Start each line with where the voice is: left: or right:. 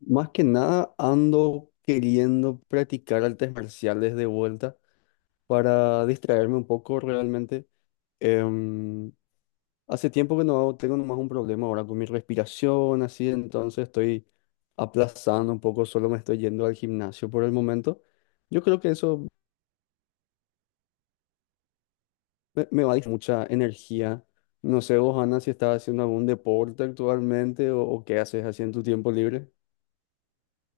left: Más que nada ando queriendo practicar artes marciales de vuelta para distraerme un poco realmente. Em, Hace tiempo que no hago- tengo nomás un problema ahora con mi respiración, así, entonces estoy aplazando un poco, solo me estoy yendo al gimnasio por el momento. Yo creo que eso me va a dar mucha energía. No sé vos, Ana, si estás haciendo algún deporte actualmente o qué haces así en tu tiempo libre.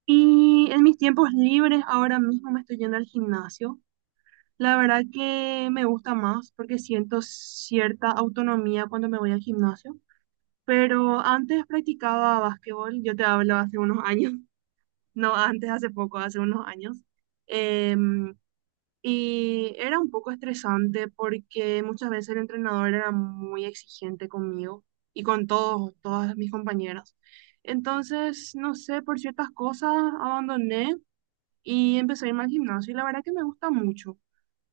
right: Y en mis tiempos libres ahora mismo me estoy yendo al gimnasio. La verdad que me gusta más porque siento cierta autonomía cuando me voy al gimnasio. Pero antes practicaba básquetbol, yo te hablo hace unos años, no antes, hace poco, hace unos años. Em, y era un poco estresante porque muchas veces el entrenador era muy exigente conmigo y con todas mis compañeras. Entonces, no sé, por ciertas cosas abandoné y empecé a irme al gimnasio y la verdad que me gusta mucho.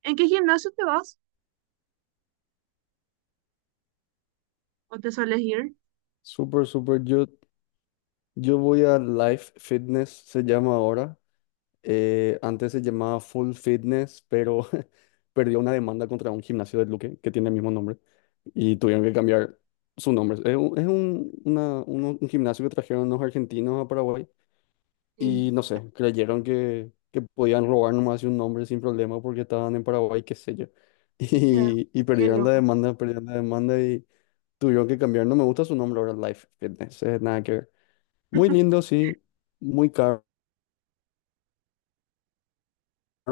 right: ¿En qué gimnasio te vas o te sueles ir?
left: Súper, súper. Yo voy a Life Fitness, se llama ahora. Antes se llamaba Full Fitness, pero perdió una demanda contra un gimnasio de Luque que tiene el mismo nombre y tuvieron que cambiar su nombre. Es un gimnasio que trajeron los argentinos a Paraguay
right: Sí,
left: y no sé, creyeron que podían robar nomás un nombre sin problema porque estaban en Paraguay, qué sé yo.
right: hija,
left: Y
right: qué loco.
left: perdieron la demanda y tuvieron que cambiar. No me gusta su nombre ahora, Life Fitness, nada que ver. Muy lindo, sí. Muy caro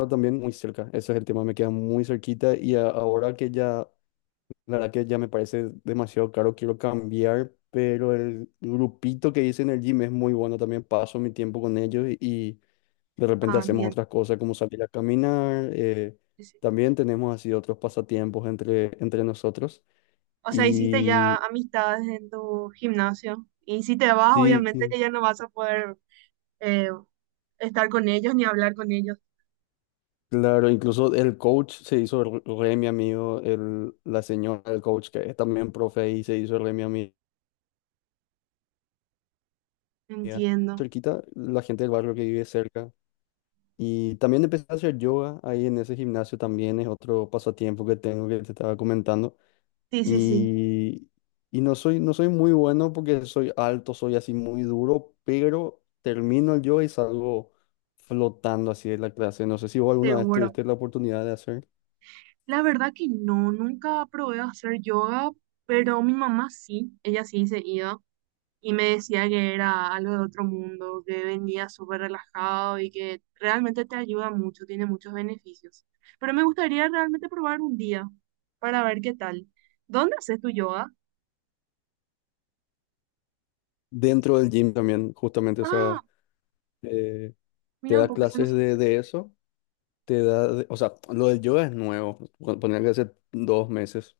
left: también, muy cerca. Ese es el tema, me queda muy cerquita y ahora que ya, la verdad que ya me parece demasiado caro, quiero cambiar, pero el grupito que hice en el gym es muy bueno, también paso mi tiempo con ellos y de repente
right: Ah,
left: hacemos
right: entiendo.
left: otras cosas como salir a caminar,
right: Sí, sí.
left: también tenemos así otros pasatiempos entre nosotros
right: O sea, hiciste ya
left: y
right: amistades en tu gimnasio y si te vas,
left: sí,
right: obviamente
left: sí.
right: que ya no vas a poder eh, estar con ellos ni hablar con ellos.
left: Claro, incluso el coach se hizo re re mi amigo, el, la señora del coach que es también profe y se hizo re mi amiga.
right: Entiendo.
left: Cerquita, la gente del barrio que vive cerca. Y también empecé a hacer yoga ahí en ese gimnasio también, es otro pasatiempo que tengo que te estaba comentando.
right: Sí, sí, sí,
left: Y, y no soy muy bueno porque soy alto, soy así muy duro, pero termino el yoga y salgo flotando así de la clase. No sé si vos alguna vez
right: seguro.
left: tuviste la oportunidad de hacer
right: La verdad que no, nunca probé a hacer yoga, pero mi mamá sí, ella sí se iba. Y me decía que era algo de otro mundo, que venía súper relajado y que realmente te ayuda mucho, tiene muchos beneficios. Pero me gustaría realmente probar un día para ver qué tal. ¿Dónde haces tu yoga?
left: dentro del gym también, justamente, o
right: Ah,
left: sea eh, te
right: mira un
left: da
right: poco, se
left: clases
right: nos...
left: de eso, te da, o sea, lo del yoga es nuevo, ponía que hace 2 meses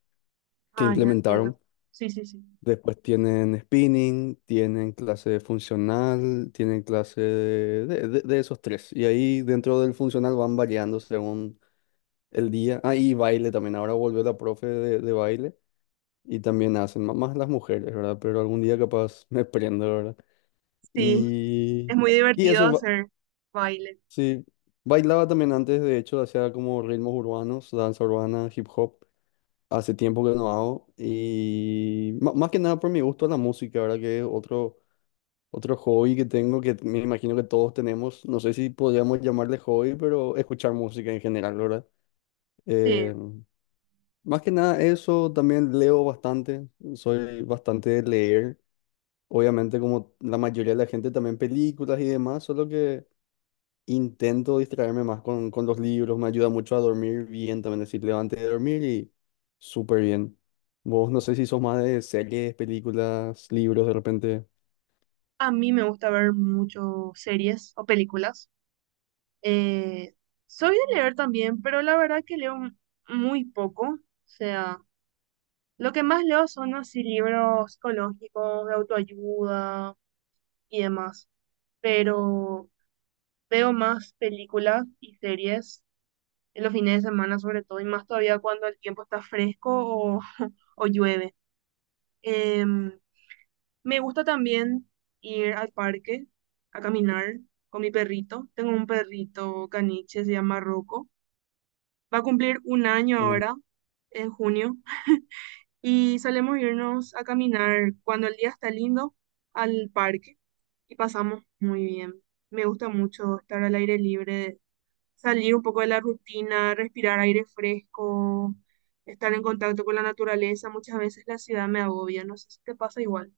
left: que
right: Ah, ya entiendo.
left: implementaron.
right: Sí, sí, sí.
left: Después tienen spinning, tienen clase funcional, tienen clase de esos tres. Y ahí dentro del funcional van variando según el día. Ah, y baile también. Ahora volvió la profe de baile y también hacen, más las mujeres, ¿verdad? Pero algún día capaz me prendo, ¿verdad?
right: Sí, es
left: Y,
right: muy
left: y
right: divertido
left: eso,
right: hacer baile.
left: Sí, bailaba también antes, de hecho, hacía como ritmos urbanos, danza urbana, hip hop. Hace tiempo que no hago. Y más que nada por mi gusto a la música, ¿verdad? Que es otro, otro hobby que tengo, que me imagino que todos tenemos. No sé si podríamos llamarle hobby, pero escuchar música en general, ¿verdad?
right: Sí,
left: Eh, Más que nada eso, también leo bastante, soy bastante de leer. Obviamente, como la mayoría de la gente, también películas y demás, solo que... Intento distraerme más con los libros, me ayuda mucho a dormir bien también, es decir, levante de dormir y súper bien. Vos no sé si sos más de series, películas, libros de repente.
right: a mí me gusta ver mucho series o películas. Eh, Soy de leer también, pero la verdad que leo muy poco. O sea, lo que más leo son así libros psicológicos, de autoayuda y demás, pero veo más películas y series en los fines de semana sobre todo, y más todavía cuando el tiempo está fresco o, o llueve. Em, Me gusta también ir al parque a caminar con mi perrito. Tengo un perrito caniche, se llama Rocco. Va a cumplir un año
left: Ujú.
right: ahora, en junio. Y solemos irnos a caminar cuando el día está lindo al parque y pasamos muy bien. Me gusta mucho estar al aire libre, salir un poco de la rutina, respirar aire fresco, estar en contacto con la naturaleza. Muchas veces la ciudad me agobia, no sé si te pasa igual.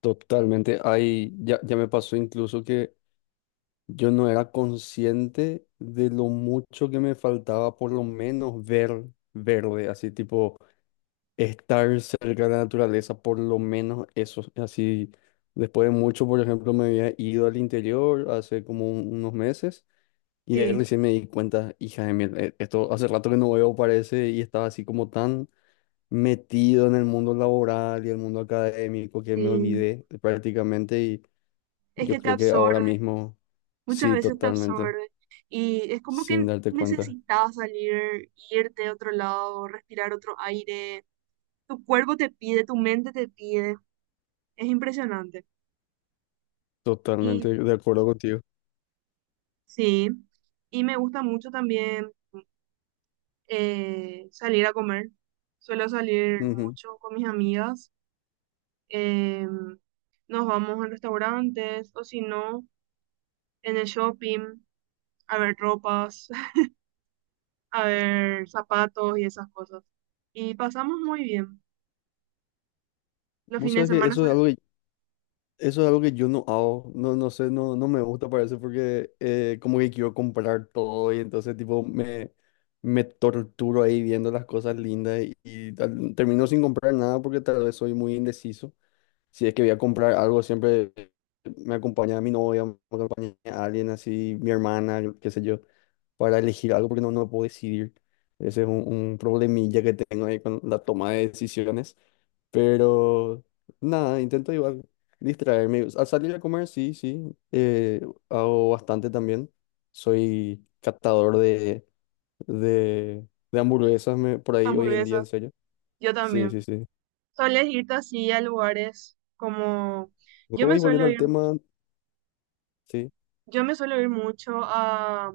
left: Totalmente, ahí ya me pasó incluso que yo no era consciente de lo mucho que me faltaba por lo menos ver verde, así tipo estar cerca de la naturaleza, por lo menos eso. Así, después de mucho, por ejemplo, me había ido al interior hace como unos meses y ahí
right: Sí,
left: recién me di cuenta, hija de mil, esto hace rato que no veo, parece, y estaba así como tan metido en el mundo laboral y el mundo académico que me
right: sí,
left: olvidé prácticamente y
right: es
left: yo
right: que te
left: creo que ahora
right: absorbe,
left: mismo,
right: muchas
left: sí,
right: veces te
left: totalmente,
right: absorbe y es como
left: sin
right: que
left: darte cuenta,
right: necesitas salir, irte a otro lado, respirar otro aire. Tu cuerpo te pide, tu mente te pide. Es impresionante. Y
left: totalmente de acuerdo contigo.
right: sí, y me gusta mucho también salir a comer. Suelo salir
left: Ujú.
right: mucho con mis amigas. eh, Nos vamos a restaurantes o si no, en el shopping, a ver ropas, a ver zapatos y esas cosas. Y pasamos muy bien. Los
left: Vos
right: fines
left: sabés
right: de
left: que
right: semana
left: eso
right: son
left: es algo que eso es algo que yo no hago, no, no sé, no, no me gusta parece porque como que quiero comprar todo y entonces tipo me torturo ahí viendo las cosas lindas y termino sin comprar nada porque tal vez soy muy indeciso. Si es que voy a comprar algo, siempre me acompaña mi novia, me acompaña alguien así, mi hermana, yo qué sé yo, para elegir algo porque no, no puedo decidir. Ese es un problemilla que tengo ahí con la toma de decisiones. Pero nada, intento igual distraerme. Al salir a comer, sí, sí. eh, Hago bastante también. Soy catador de hamburguesas por ahí hoy en día, en
right: hamburguesas.
left: serio.
right: Yo
left: Sí, sí,
right: también.
left: sí.
right: ¿Sueles irte así a lugares como...? Yo me
left: Hoy volviendo
right: suelo
left: al
right: ir,
left: tema, sí.
right: yo me suelo ir mucho a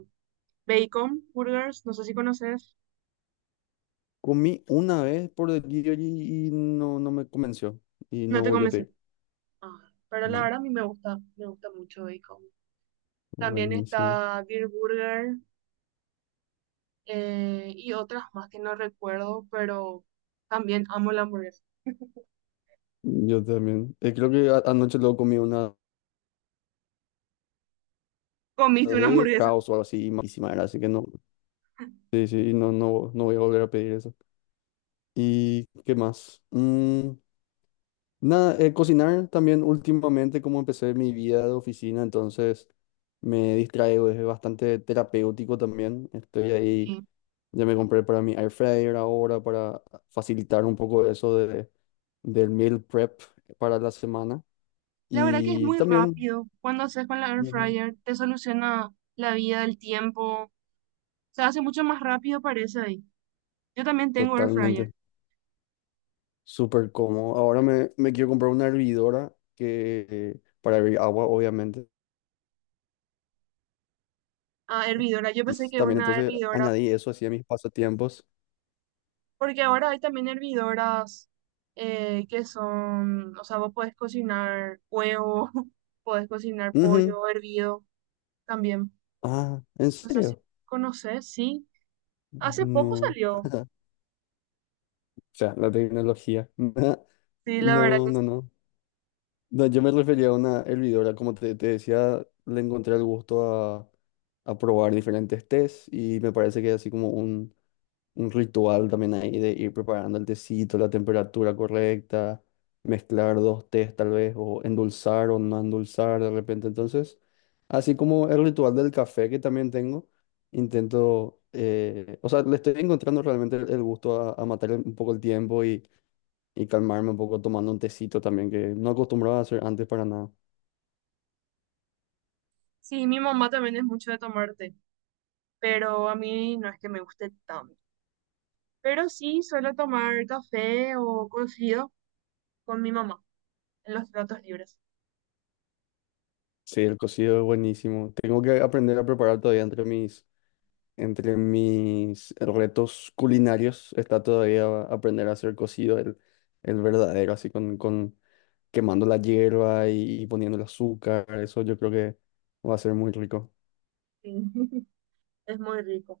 right: Bacon Burgers, no sé si conoces,
left: Comí una vez por delivery y no, no me convenció. Y
right: no
left: no
right: te
left: volví a
right: convenció.
left: pedir.
right: Ah, pero la
left: No,
right: verdad a mí me gusta mucho bacon. También
left: buenísimo.
right: está Beer Burger, y otras más que no recuerdo, pero también amo la hamburguesa.
left: Yo también. Creo que anoche luego comí una
right: Comiste una
left: de
right: hamburguesa.
left: caos o algo así, malísima era, así que no. Sí, sí, y no, no, no voy a volver a pedir eso. ¿Y qué más? Nada, cocinar también últimamente, como empecé mi vida de oficina, entonces me distraigo, es bastante terapéutico también. Estoy ahí,
right: Sí.
left: ya me compré para mi air fryer ahora para facilitar un poco eso de, del meal prep para la semana.
right: La verdad que es
left: Y
right: muy
left: también,
right: rápido. Cuando haces con la air
left: ujú,
right: fryer, te soluciona la vida, el tiempo. Se hace mucho más rápido, parece ahí. Yo también tengo air fryer.
left: totalmente, súper cómodo. Ahora me quiero comprar una hervidora que, para hervir agua, obviamente.
right: Ah, hervidora, yo
left: Y
right: pensé que
left: también
right: una
left: entonces
right: hervidora...
left: añadí eso así a mis pasatiempos.
right: Porque ahora hay también hervidoras que son, o sea, vos podés cocinar huevo, podés cocinar
left: Ujú.
right: pollo hervido también.
left: Ah, ¿en
right: No sé si
left: serio?
right: conoces, sí. Hace poco
left: No. O
right: salió.
left: sea, la tecnología.
right: Sí, la verdad
left: No,
right: que sí.
left: no, no. No, yo me refería a una hervidora, como te decía, le encontré el gusto a probar diferentes tés y me parece que es así como un ritual también ahí de ir preparando el tecito, la temperatura correcta, mezclar dos tés tal vez, o endulzar o no endulzar de repente. Entonces... Así como el ritual del café que también tengo, intento, o sea, le estoy encontrando realmente el gusto a matar un poco el tiempo y calmarme un poco tomando un tecito también, que no acostumbraba a hacer antes para nada.
right: Sí, mi mamá también es mucho de tomar té, pero a mí no es que me guste tanto. Pero sí, suelo tomar café o cocido con mi mamá en los ratos libres.
left: Sí, el cocido es buenísimo. Tengo que aprender a preparar todavía entre mis retos culinarios. Está todavía aprender a hacer cocido el verdadero, así con quemando la hierba y poniendo el azúcar. Eso yo creo que va a ser muy rico.
right: Sí, es muy rico.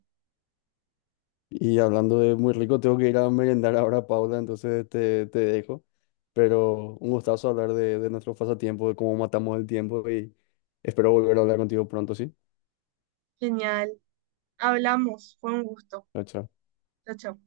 left: Y hablando de muy rico, tengo que ir a merendar ahora, Paula, entonces te dejo. Pero un gustazo hablar de nuestro pasatiempo, de cómo matamos el tiempo y espero volver a hablar contigo pronto, ¿sí?
right: Genial. Hablamos, fue un gusto.
left: Chao, chao.
right: Chao, chao.